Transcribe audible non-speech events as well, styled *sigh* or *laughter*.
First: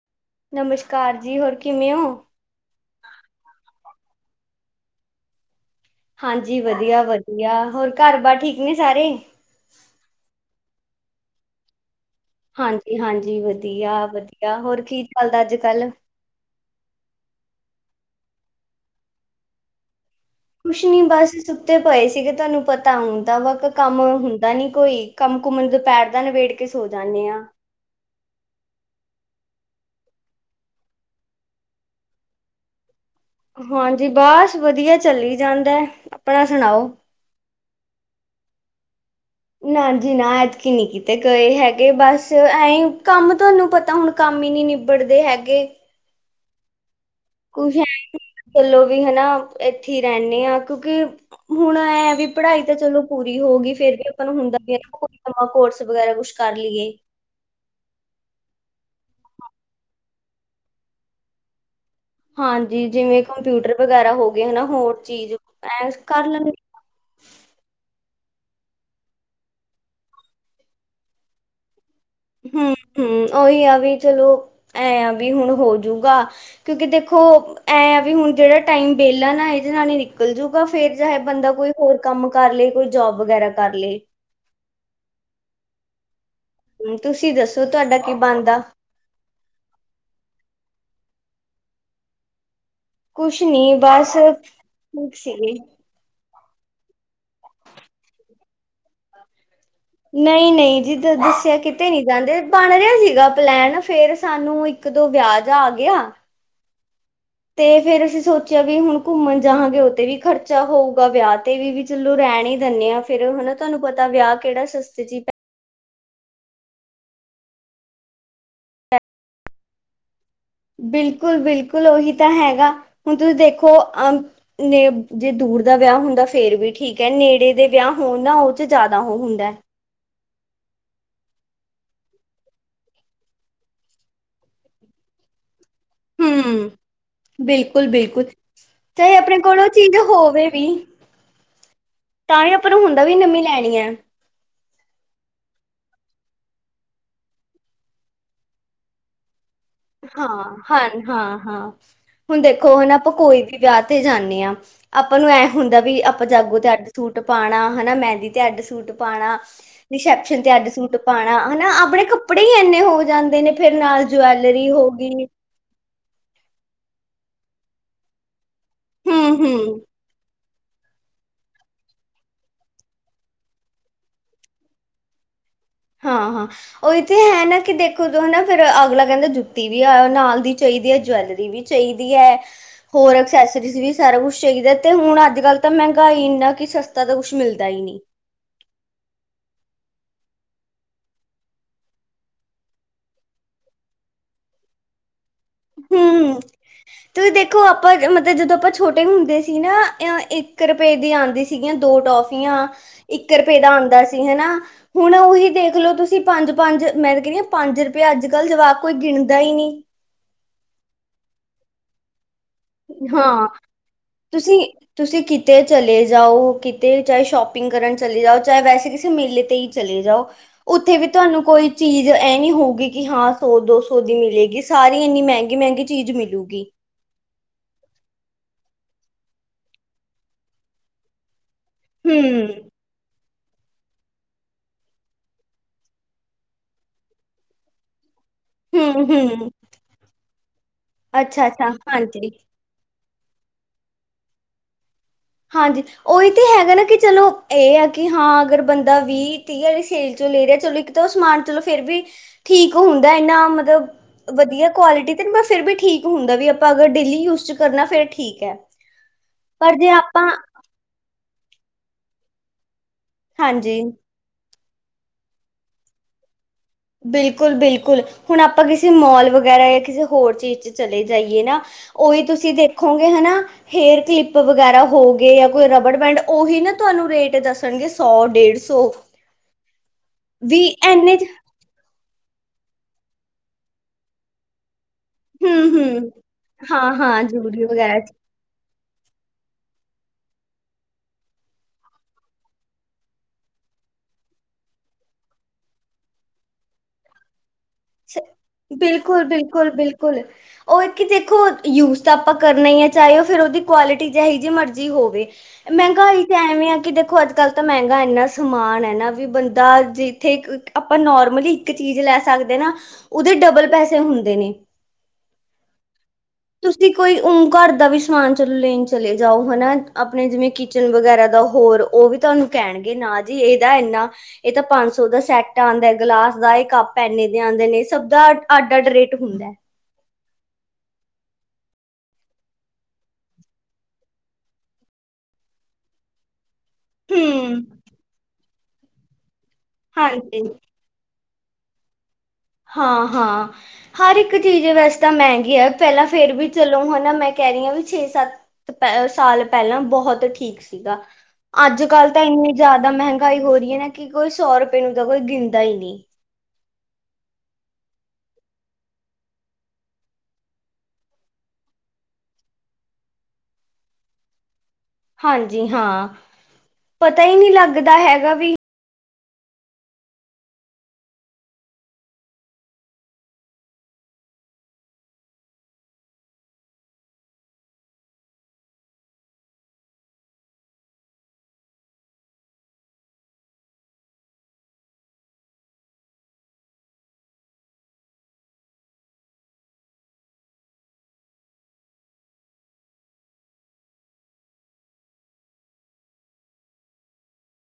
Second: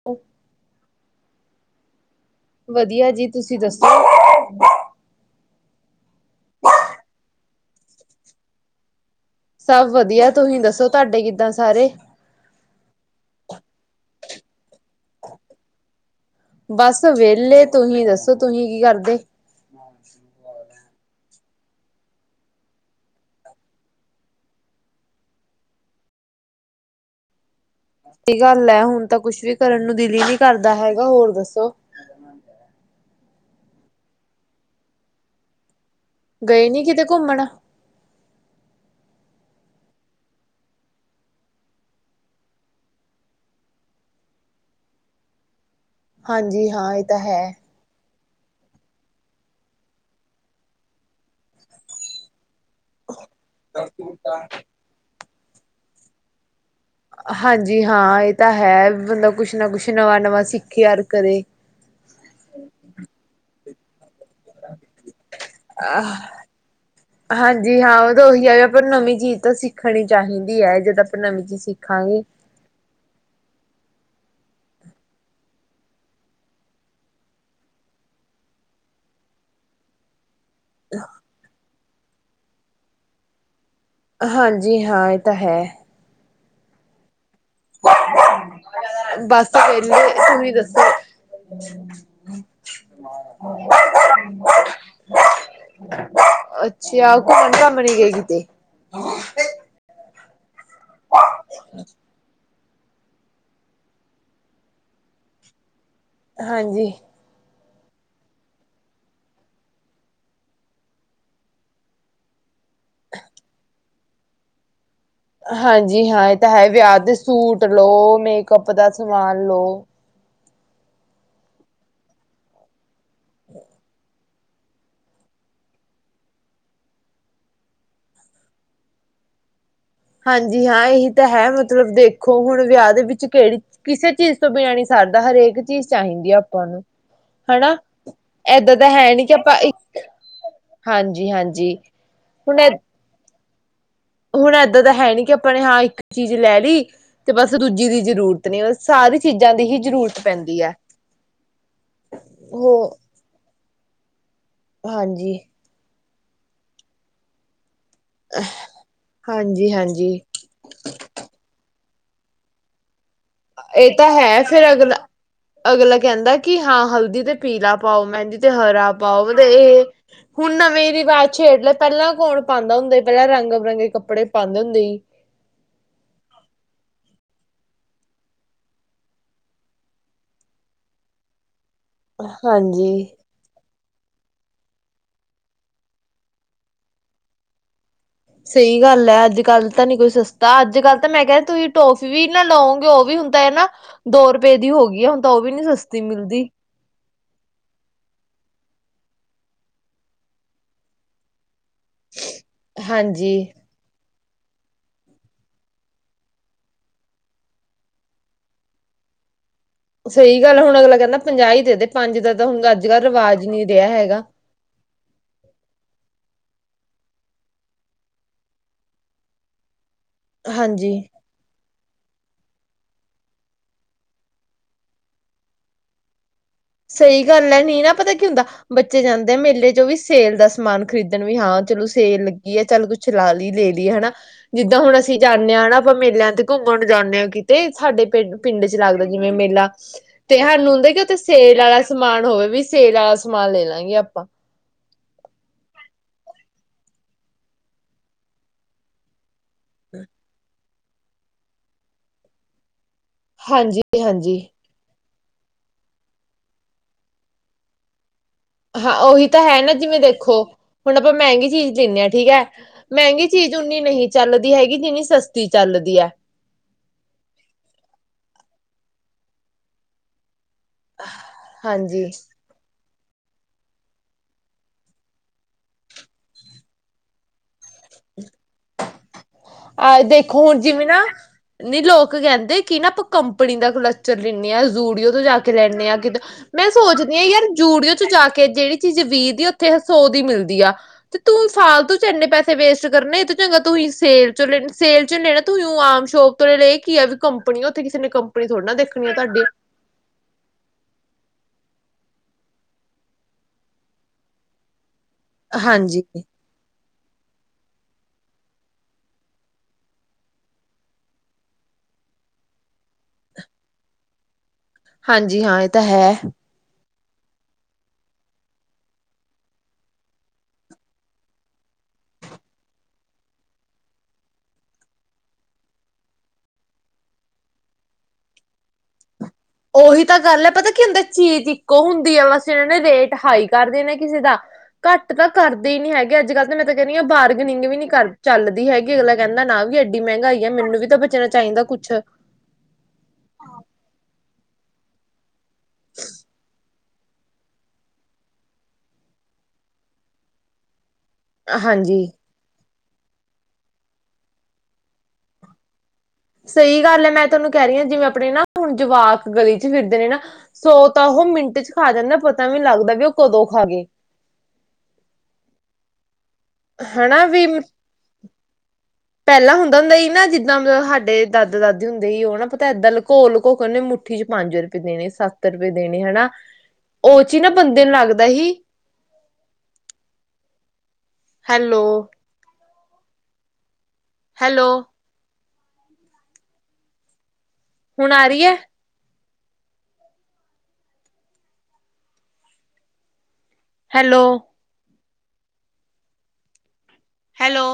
*unintelligible* ਨਮਸ਼ਕਾਰ ਜੀ, ਹੋਰ ਕਿਵੇਂ ਹੋ? ਵਧੀਆ ਜੀ, ਤੁਸੀਂ ਦੱਸੋ। ਹਾਂਜੀ, ਵਧੀਆ-ਵਧੀਆ, ਹੋਰ ਘਾਰ ਬਾਰ ਠੀਕ ਨੇ ਸਾਰੇ? ਸਾਭ ਵਧੀਆ, ਤੁਹੀਂ ਦੱਸੋ ਤਾਡੇ ਕਿੱਦਾਂ ਸਾਰੇ? ਹਾਂਜੀ-ਹਾਂਜੀ, ਵਧੀਆ-ਵਧੀਆ, ਹੋਰ ਕੀ ਚੱਲਦਾ ਅੱਜ-ਕੱਲ੍ਹ? ਬਾਸ ਵੇਲੇ, ਤੁਹੀਂ ਦੱਸੋ ਤੁਹੀਂ ਕੀ ਕਰਦੇ? *unintelligible* ਕੁਛ ਨੀ ਬਸ ਸੁੱਤੇ ਪਏ ਸੀਗੇ, ਤਾਨੂੰ ਪਤਾ ਹੁਣ ਤਾਂ ਕੰਮ ਹੁੰਦਾ, ਨੀ ਕੋਈ। ਕੰਮ-ਕੁੱਮ ਦਪੈਰ ਦਾ ਨਿਬੇੜ ਕੇ, ਸੋ ਜਾਂਨੇ ਆਂ। ਗੱਲ ਐ, ਹੁਣ ਤਾਂ ਕੁੱਛ ਵੀ ਕਰਨ ਨੂੰ ਦਿਲ ਈ ਨੀ ਕਰਦਾ ਹੈਗਾ। ਹੋਰ ਦੱਸੋ। ਹਾਂਜੀ, ਬਸ ਵਧੀਆ ਚੱਲੀ ਜਾਂਦੈ। ਗਏ ਨੀ, ਕਿਤੇ ਕੁੱਮਣ।? ਨਾ ਜੀ ਨਾ, ਐਤਕੀ ਨੀ ਕਿਤੇ ਗਏ ਹੈਗੇ, ਬਸ ਐਂਈ ਕੰਮ ਤਾਨੂੰ ਪਤੈ ਹੁਣ ਕੰਮ ਈ ਨੀ, ਨਿਬੜਦੇ ਹੈਗੇ। ਹਾਂਜੀ, ਹਾਂ ਐ ਤਾਂ ਹੈ। ਕੁਛ ਹੈ ਨੀ। ਚੱਲੋ ਵੀ ਹਨਾ, ਏੱਥੇ ਹੀ ਰੈਨੇਂ ਆਂ, ਕਿਉਂਕਿ ਹੁਣ ਐ ਵੀ ਪੜ੍ਹਾਈ ਤੇ ਚਲੋ ਪੂਰੀ ਹੋ ਗੀ, ਫੇਰ ਵੀ ਆਪਾਂ ਨੂੰ ਹੁੰਦਾ ਵੀ ਨਾ, ਕੋਈ ਨਵਾਂ ਕੋਰਸ ਵਗੈਰਾ ਕੁਛ ਕਰ ਲੀਏ। ਹਾਂਜੀ, ਹਾਂ ਏ ਤਾਂ ਹੈ, ਬੰਦਾ ਕੁਛ ਨਾ ਕੁਛ ਨਵਾਂ-ਨਵਾਂ ਸਿੱਖੇ ਔਰ ਕਰੇ। ਹਾਂਜੀ, ਜਿਵੇਂ ਕੰਪਯੁਟਰ ਵਗੈਰਾ ਹੋ ਗਏ ਹਨਾ। ਹੋਰ ਚੀਜ ਐਂਚ ਕਾਰ ਲਾਂਗੇ। ਹਾਂਜੀ, ਹਾਂ ਔ ਤਾਂ ਔਹੀ ਹੈ ਵੀ ਆਪਾਂ ਨਵੀਂ ਚੀਜ ਤਾਂ ਸਿੱਖਣੀ ਚਾਹੀਦੀ ਐ। ਜਦ ਅਪਾਂ ਨਵੀਂ ਚੀਜ਼ ਸਿੱਖਾਂਗੇ ਹੂੰ-ਹੂੰ ਔਹੀ ਆ ਵੀ ਚਲੋ, ਐਂ ਵੀ ਹੁਣ ਹੋਜੂਗਾ ਕਿਉਂਕਿ ਦੇਖੋ, ਐਂ ਵੀ ਹੁਣ ਜੜਾ ਟਾਈਮ ਬੇਲਾ ਨਾ, ਏਦੇ ਨਾਲ ਈ ਨਿਕਲ ਜੂ। ਫੇਰ ਚਾਹੇ ਬੰਦਾ ਕੋਈ ਹੋਰ ਕੰਮ ਕਰ ਲੇ, ਕੋਈ ਜੋਬ ਵਗੈਰਾ ਕਰ ਲੇ। ਹਾਂਜੀ ਹਾਂ, ਐ ਤਾਂ ਹੈ। ਤੁਸੀਂ ਦੱਸੋ, ਤਾਡਾ ਕੀ ਬਣਦਾ? ਬਸ ਵੇਲੇ, ਤੂੰਹੀ ਦੱਸੋ। ਕੁਛ ਨੀ ਬਸ, *unintelligible* ਸੀਗੇ। ਅੱਛਾ, ਕੁੱਮਣ-ਕਾੱਮਣ ਨੀ ਗੇ, ਕਿਤੇ। ਨਈ-ਨਈ, ਜੀਦਾਂ ਦੱਸੇਆ, ਕਿਤੇ ਨੀ ਜਾਂਦੇ। ਬਣ ਰਿਆ ਸੀਗਾ ਪਲੈਨ, ਫੇਰ ਸਾਨੂੰ ਇੱਕ-ਦੋ ਵੇਆ ਜਾ ਆ ਗੇਆ। ਹਾਂਜੀ। ਤੇ ਫੇਰ, ਅਸੀਂ ਸੋਚਿਆ ਵੀ ਹੁਣ ਕੁੱਮਣ ਜਾਹਾਂਗੇ, ਔਤੇ ਵੀ ਖਰਚਾ ਹੋਊਗਾ, ਵੇਆ ਤੇ ਵੀ ਚਲੋਂ ਰੈਣ ਈ ਦਿੰਨੇ ਹਾਂ ਫੇਰ ਹਨਾ ਤੋਨੂੰ ਪਤਾ ਵੇਆ ਕੇੜਾ ਸਸਤੇ ਚ ਹਾਂਜੀ ਹਾਂ, ਏ ਤਾਂ ਹੈ ਵਿਆਹ ਦੇ ਸੂਟ ਲੋ, ਮੇਕਅੱਪ ਦਾ ਸਮਾਨ ਲੋ। ਬਿਲਕੁਲ-ਬਿਲਕੁਲ, ੳਹੀ ਤਾਂ ਹੈਗਾ, ਹੁਣ ਤੁਸੀਂ ਦੇਖੋ ਅ ਨੇ ਜੇ ਦੂਰ ਦਾ ਵਿਆਹ ਹੁੰਦਾ ਫੇਰ ਵੀ ਠੀਕ ਐ, ਨੇੜੇ ਦੇ ਵਿਆਹ ਹੋਣ ਨਾ ੳਹ ਚ ਜਾਦਾ ਔ ਹੁੰਦਾ। ਹਾਂਜੀ ਹਾਂ, ਏਹੀ ਤਾਂ ਹੈ, ਮਤਲਬ ਦੇਖੋ ਹੁਣ ਵਿਆਹ ਦੇ ਵਿੱਚ ਕੇੜੀ ਕਿਸੇ ਚੀਜ ਤੋ ਬਿਨਾ ਨੀ ਸਰਦਾ, ਹਰੇਕ ਚੀਜ਼ ਚਾਹੀਦੀ ਹੈ ਆਪਾਂ ਹੂੰ ਨੂੰ। ਹਨਾ। ਬਿਲਕੁਲ-ਬਿਲਕੁਲ, ਏਦਾਂ ਤਾਂ ਹੈ ਚਾਏ ਨੀ ਕਿ ਅਪਣੇ ਆਪਾਂ ਕੋਲ ੳ ਇੱਕ ਚੀਜ਼ ਹੋਵੇ ਵੀ ਹਾਂਜੀ ਹਾਂਜੀ ਤਾਂਈ ਆਪਾਂ ਨੂੰ ਹੁੰਦਾ ਵੀ ਨਵੀ ਲੈਨੀ ਐ। ਹੁਨ ਏਦਾਂ ਤਾਂ ਹੈ ਨੀ ਕਿ ਆਪਾਂ ਨੇ ਹਾਂ ਇੱਕ ਚੀਜ ਲੈ ਲੀ ਤੇ ਬਸ ਦੂਜੀ ਦੀ ਜਰੂਰਤ ਨੀ, ਸਾਰੀ ਚੀਜਾ ਦੀ ਹੀ ਜ਼ਰੂਰਤ ਹਾਂ- ਪੈਂਦੀ ਹੈ। ਹ- ਹਾਂ- ਹਾਂ, ਹੁਣ ਦੇਖੋ ਹੋ ਹੁਣ ਆਪਾਂ ਕੋਈ ਵੀ ਵਿਆਹ ਤੇ ਜਾਂਨੇ ਆ ਆਪਾਂ ਨੂੰ ਹਾਂਜੀ ਐ ਹੁੰਦਾ ਵੀ ਆਪਾਂ ਜਾਗੋ ਤੇ ਅੱਡ ਸੂਟ ਪਾਨਾ ਹੈਨਾ ਮੈਂ ਤੇ ਅੱਡ ਸੂਟ ਪਾਣਾ, ਹਾਂਜੀ ਹਾਂਜੀ ਰਿਸੈ਼ਪਸ਼ਨ ਤੇ ਅੱਡ ਸੂਟ ਪਾਨਾ ਹੈਨਾ, ਅਪਨੇ ਕੱਪੜੇ ਈ ਏਨੇ ਹੋ ਜਾਂਦੇ ਨੇ ਫੇਰ ਨਾਲ ਜੁਵੈਲਰੀ ਫੇਰ ਅਗਲਾ, ਅਗਲਾ ਕਹੰਦਾ ਕਿ ਹਾਂ ਹਲਦੀ ਤੇ ਪੀਲਾ ਪਾਓ, ਮੈਂਦੀ ਤੇ ਹਰਾ ਹੂੰ-ਹੂੰ, ਪਾੳਂਦੇ ਹੁਣ ਨਵੇਂ ਰਿਵਾਜ ਛੇਡ ਲੇ, ਪਹਲਾਂ ਕੌਣ ਪਾਂਦਾ ਹੁੰਦਾ ਸੀ, ਪਹਲਾਂ ਰੰਗ- ਬਿਰੰਗੇ ਈ ਕੱਪੜੇ ਪਾਂਦੇ ਹੁੰਦੇ ਸੀ। ਹਾਂ ਹਾਂ। ਉਹ ਏਥੇ ਹੈ ਨਾ ਕਿ ਦੇਖੋ ਜੋ ਨਾ ਫੇਰ ਅਗਲਾ ਕਹੰਦਾ, ਜੁੱਤੀ ਵੀ ਆ ਨਾਲ ਦੀ ਚਈਦੀ ਏ ਜਵੈਲਰੀ ਵੀ। ਚਈਦੀ ਹੈ, ਹਾਂਜੀ ਹੋਰ ਐਸੈਸਸਿਰੀਜ ਸਾਰਾ ਕੁਛ ਚਾਹੀਦਾ ਤੇ ਹੁਣ ਅੱਜ ਕਲ ਤਾਂ ਮਹੰਗਾਈ ਇੰਨਾ ਕਿ ਸਸਤਾ ਤਾਂ ਕੁਛ ਮਿਲਦਾ ਹੀ ਨਈ। ਸਹੀ ਗੱਲ ਏ। ਅੱਜ ਕਲ ਤਾਂ ਨੀ ਕੋਈ ਸਸਤਾ ਅੱਜ ਕਲ ਤਾਂ ਮੈਂ ਕੇਆ ਕਿ ਤੁਸੀ ਟੋਫੀ ਵੀ ਨਾ ਲਂੳਗੇ ੳ ਵੀ ਹੁੰ ਤੇ ਨਾ ਦੋ ਰੁਪਏ ਦੀ ਹੋ ਗਈ ਏ ਹੁਣ ਤਾਂ ੳਵੀ ਨੀ ਸਸਤੀ ਮਿਲਦੀ। ਤੁਸੀ ਦੇਖੋ ਆਪਾਂ ਮਤਲਬ ਜਦੋਂ ਆਪਾਂ ਛੋਟੇ ਹੁੰਦੇ ਸੀ ਨਾ, ਅਂ ਇੱਕ ਰੁਪਏ ਦੀ ਆਂਦੀ ਸੀ। ਸੀਗੀਆਂ ਦੋ ਟੋਫੀਆਂ, ਇੱਕ ਹਾਂਜੀ ਰੁਪਏ ਦਾ ਆਂਦਾ ਸੀ ਹੈਨਾ। ਹੁਣ ੳਹੀ ਦੇਖ ਲੋ ਤੁਸੀ ਪੰਜ-ਪੰਜ, ਮੈਂ ਤਾਂ ਕਹੰਨੀ ਆ, ਪੰਜ ਰੁਪਏ ਅੱਜ-ਕਲ ਜਵਾਕ ਕੋਈ ਗਿਨਦਾ ਈ ਨੀ। ਸਹੀ ਗੱਲ ਹੁਣ ਅਗਲਾ ਕਹੰਦਾ ਪੰਜਾਹ ਈ ਦੇ ਦੇ, ਪੰਜ ਦਾ ਤਾਂ ਹੁਣ ਅੱਜ-ਕਲ ਰਿਵਾਜ ਹੀ ਨੀ ਰੈਆ ਹੈਗਾ। ਤੁਸੀ ਤੁਸੀ ਕਿਤੇ ਚਲੇ ਜਾਓ, ਕਿਤੇ ਚਾਏ ਸ਼ੋਪਿੰਗ ਕਰਨ ਚਲੇ ਜਾਓ, ਚਾਏ ਵੈਸੇ ਕਿਸੇ ਮੇਲੇ ਤੇ ਹੀ ਚਲੇ ਜਾਓ ਉੱਥੇ ਹਾਂਜੀ। ਵੀ ਤੁਹਾਨੂੰ ਕੋਈ ਚੀਜ ਏ ਨੀ ਹੋਊਗੀ ਕਿ ਹਾਂ ਸੌ, ਦੋ ਸੌ, ਦੀ ਮਿਲੇਗੀ। ਸਾਰੀ ਏਨੀ ਮਹੰਗੀ-ਮਹੰਗੀ ਚੀਜ ਮਿਲੁਗੀ। ਸਹੀ ਗੱਲ ਏ, ਨੀ ਨਾ ਪਤਾ ਕਿ ਹੁੰਦਾ ਬੱਚੇ ਜਾਂਦੇ ਮੇਲੇ ਚ ਉਹ ਵੀ ਸੇਲ ਦਾ ਸਮਾਨ ਖਰੀਦਨ ਵੀ ਹਾਂ ਚਲੋ ਸੇਲ ਹਮ ਲੱਗੀ ਆ ਚੱਲ ਕੁਛ ਚਲਾ ਲੀ, ਲੇ ਲੀ ਹੈਨਾ। ਜਿੱਦਾਂ ਹੁਣ ਅਸੀ ਜਾਂਨੇ ਆਂ ਨਾ ਆਪਾਂ ਮੇਲਿਆਂ ਤੇ ਘੁੰਮਨ ਜਾਂਨੇ ਕਿਤੇ, ਸਾਡੇ ਪਿੰਡ ਪਿੰਡ ਚ ਹਮ ਲੱਗਦਾ ਜਿਵੇਂ ਹਮ ਮੇਲਾ ਤੇ ਹਾਨੂੰ ਹੁੰਦਾ ਕਿ ਉੱਥੇ ਅੱਛਾ ਸੇਲ ਅੱਛਾ ਆਲਾ ਹਾਂਜੀ ਸਮਾਨ ਹੋਵੇ ਵੀ ਸੇਲ ਆਲਾ ਸਮਾਨ ਲੈ ਲਾਂ ਗੇ ਆਪਾਂ। ਹਾਂਜੀ, ੳਹੀ ਤੇ ਹੈਗਾ ਨਾ ਕਿ ਚਲੋ ਏ ਆ ਕਿ ਹਾਂ ਅਗਰ ਬੰਦਾ ਵੀ ਤੇ ਏ ਵੀ ਸੇਲ ਚੋਂ ਲੈ ਰਏ, ਚਲੋ ਇੱਕ-ਦੋ ਸਮਾਨ ਚਲੋ ਫੇਰ ਵੀ ਠੀਕ ਹੁੰਦਾ, ਏਨਾ ਹਾਂਜੀ ਮਤਲਬ ਹਾਂਜੀ ਵਧਿਆ ਕੁਆਲਿਟੀ ਤੇ ਬ ਫੇਰ ਵੀ ਠੀਕ ਹੁੰਦਾ ਵੀ ਆਪਾਂ ਅਗਰ ਡੇਲੀ ਯੂਜ ਚ ਕਰਨਾ ਫੇਰ ਠੀਕ ਐ। ਹਾਂ ਉਹੀ ਤਾਂ ਹੈ ਨਾ ਜਿਵੇਂ ਦੇਖੋ ਹੁਣ ਆਪਾਂ ਮਹੰਗੀ ਚੀਜ਼ ਲੇਨੇ ਆਂ, ਠੀਕ ਏ ਮਹੰਗੀ ਚੀਜ਼ ਉਨੀ ਹਾਂਜੀ ਨਹੀ ਚੱਲਦੀ ਹੈਗੀ, ਜਿੰਨੀ ਸਸਤੀ ਚੱਲਦੀ ਐ। ਬਿਲਕੁਲ-ਬਿਲਕੁਲ, ਹੁਨ ਆਪਾਂ ਕਿਸੇ ਮੋਲ ਵਗੈਰਾ ਜਾਂ ਕਿਸੇ ਹੋਰ ਚੀਜ ਚ ਚਲੇ ਜਾਈਏ ਨਾ, ਹਾਂਜੀ ੳਹੀ ਤੁਸੀ ਦੇਖ ਖੋਗੇ ਹੈਨਾ ਹੇਅਰ ਕਲਿੱਪ ਵਗੈਰਾ ਹੋ ਗਏ ਜਾਂ ਕੋਈ ਰਬੜ ਬੈਂਡ ੳਹੀ ਨਾ ਤੁਹਾਨੂੰ ਰੇਟ ਦੱਸ ਸਨਗੇ ਸੌ, ਡੇਢ ਸੌ। ਆਹ ਦੇਖੋ ਹੁਣ ਵੀ ਜਿਵੇਂ ਨਾ ਇੰਨੇ ਚ ਨੀ ਲੋਕ ਕਹਿੰਦੇ ਕਿ ਨਾ ਕੰਪਨੀ ਦਾ ਕੁਲੱਚਰ ਲੇਨੇ ਆਂ ਜ਼ੂਡੀ ਤੋਂ ਜਾ ਕੇ ਲੈਣੇ ਆਂ ਕਿਦੋਂ, ਮੈਂ ਸੋਚਦੀ ਹਾਂ ਯਾਰ ਜੂਡੀਓ ਵਗੈਰਾ ਚ ਜਾ ਕੇ ਕੇ ਜਿਹੜੀ ਚੀਜ਼ ਵੀਹ ਦੀ ਉੱਥੇ ਹ ਸੋ ਦੀ ਮਿਲਦੀ ਆ। ਤੇ ਤੂੰ ਫਾਲਤੂ ਚ ਇੰਨੇ ਪੈਸੇ ਵੇਸਟ ਕਰਨੇ ਤੇ ਇਹ ਤੋਂ ਚੰਗਾ ਤੂਹੀ ਸੇਲ ਚਲੋ ਸੇਲ ਚ ਲੈਣਾ ਤੂੰ ਉਹ ਆਮ ਸ਼ੋਪ ਤੋਂ ਲੇ ਏ ਕੀ ਆ। ਕੰਪਨੀ ਉੱਥੇ ਕਿਸੇ ਨੇ ਕੰਪਨੀ ਥੋੜ ਨਾ ਦੇਖਣੀ ਆ ਤੁਹਾਡੀ। ਕੁੁੱਲ ਉਹ ਇੱਕ ਕਿ ਦੇਖੋ ਯੂਜ਼ ਤਾਂ ਆਪਾਂ ਕਰਨਾ ਹੀ ਹੈ ਚਾਹੇ ਉਹ ਫਿਰ ਉਹਦੀ ਕੁਆਲਿਟੀ ਜਿਹੀ ਜੀ ਮਰਜ਼ੀ ਹੋਵੇ। ਹਾਂਜੀ ਮਹਿੰਗਾਈ ਐਵੇਂ ਆ ਕਿ ਦੇਖੋ ਅੱਜ ਕੱਲ ਤਾਂ ਮਹਿੰਗਾ ਇੰਨਾ ਸਮਾਨ ਹੈ ਨਾ ਵੀ ਬੰਦਾ ਜਿੱਥੇ। ਆਪਾਂ ਨੋਰਮਲੀ ਇੱਕ ਚੀਜ਼ ਲੈ ਸਕਦੇ ਨਾ ਉਹਦੇ ਡਬਲ ਪੈਸੇ ਹੁੰਦੇ ਨੇ। ਹਾਂਜੀ ਹਾਂ ਇਹ ਤਾਂ ਹੈ। ਤੁਸੀਂ ਕੋਈ ਉਂ ਘਰ ਦਾ ਵੀ ਸਮਾਨ ਚਲੋ ਲੇਣ ਚਲੇ ਜਾਓ ਹਨਾ ਆਪਣੇ ਜਿਵੇਂ ਕਿ। ਕਿਚਨ ਵਗੈਰਾ ਦਾ ਹੋਰ ਉਹ ਵੀ ਤੁਹਾਨੂੰ ਕਹਿਣਗੇ ਨਾ ਜੀ ਇਹਦਾ ਇੰਨਾ। ਇਹ ਤਾਂ ਪੰਜ ਸੌ ਦਾ ਸੈੱਟ ਆਂਦੈ ਗਲਾਸ ਦਾ ਇਹ ਕਪ ਏਨੇ ਦੇ ਆਂਦੇ ਨੇ ਸਭ ਦਾ ਅੱਡ ਅੱਡ ਰੇਟ ਹੁੰਦੈ। ਉਹੀ ਤਾਂ ਗੱਲ ਐ ਪਤਾ ਕੀ ਹੁੰਦੈ ਚੀਜ਼ ਇੱਕੋ ਹੁੰਦੀ ਹੈ ਬਸ ਇਹਨਾਂ ਨੇ ਰੇਟ ਹਾਈ ਕਰ ਦੇਣਾ ਕਿਸੇ ਦਾ। ਘੱਟ ਤਾਂ ਕਰਦੇ ਈ ਨੀ ਹੈਗੇ ਅੱਜ ਕੱਲ੍ਹ। ਤੇ ਮੈਂ ਤਾਂ ਕਹਿ ਰਹੀ ਹਾਂ ਹੂੰ ਬਾਰਗਨਿੰਗ ਨੀ ਕਰ ਚੱਲਦੀ ਹੈਗੀ ਅਗਲਾ ਕਹਿੰਦਾ ਨਾ ਵੀ ਐਡੀ ਹਾਂਜੀ ਮਹਿੰਗਾਈ ਹੈ ਮੈਨੂੰ ਵੀ ਤਾਂ ਬੱਚੇ। ਬਚਣਾ ਚਾਹੀਦਾ ਕੁਛ। ਹਾਂ। ਹਾਂ। ਹਰ ਇੱਕ ਚੀਜ਼ ਵੈਸ ਤਾਂ ਮਹਿੰਗੀ ਐ ਪਹਿਲਾਂ ਫੇਰ ਵੀ ਚਲੋ। ਹਨਾ ਮੈਂ ਕਹਿ ਰਹੀ ਆਂ ਵੀ ਛੇ ਸੱਤ ਸਾਲ ਪਹਿਲਾਂ ਬਹੁਤ ਠੀਕ ਸੀਗਾ। ਅੱਜ ਹਾਂਜੀ ਕੱਲ ਤਾਂ ਇੰਨੀ ਜ਼ਿਆਦਾ ਮਹਿੰਗਾਈ ਹੋ ਰਹੀ ਐਂ ਨਾ ਕਿ ਕੋਈ ਸੌ ਰੁਪਏ ਨੂੰ ਤਾਂ ਕੋਈ ਗਿਣਦਾ ਹੀ ਨੀ। ਸਹੀ ਗੱਲ ਐ ਮੈਂ ਤੁਹਾਨੂੰ ਕਹਿ ਰਹੀ ਆਂ ਜਿਵੇਂ ਆਪਣੇ ਨਾ ਹੁਣ ਜਵਾਕ ਗਲੀ ਚ ਫਿਰਦੇ ਨੇ ਨਾ। ਸੋ ਤਾਂ ਉਹ ਮਿੰਟ ਚ ਖਾ ਜਾਂਦਾ ਪਤਾ ਵੀ ਨੀ ਲੱਗਦਾ ਵੀ ਉਹ ਕਦੋਂ ਖ਼ਾ ਗਏ। ਹਾਂਜੀ ਹਾਂ। ਪਤਾ ਹਨਾ ਹੀ ਵੀ। ਨਹੀਂ ਲੱਗਦਾ ਹੈਗਾ ਵੀ ਪੈਲਾਂ ਹੁੰਦਾ-ਹੁੰਦਾ ਸੀ ਨਾ ਜਿੱਦਾਂ ਮਲਬ ਹਾਡੇ ਦਾਦਾ ਦਾਦੀ ਹੁੰਦੇ ਹੀ ਓ ਨਾ ਪਤਾ ਇੱਦਾਂ ਲਕੋ-ਲਕੋ ਕੇ ਨਾ ਮੁੱਠੀ ਚ ਪੰਜ ਰੁਪਏ ਦੇਣੇ, ਸੱਤ ਰੁਪਏ ਦੇਣੇ ਹਨਾ ਉਹ ਚੀ ਨਾ ਬੰਦੇ ਨੂੰ ਲੱਗਦਾ ਹੀ ਹੈਲੋ। ਹੈਲੋ। ਹੁਣ ਆ ਰੀ ਐ। ਹੈਲੋ। ਹੈਲੋ।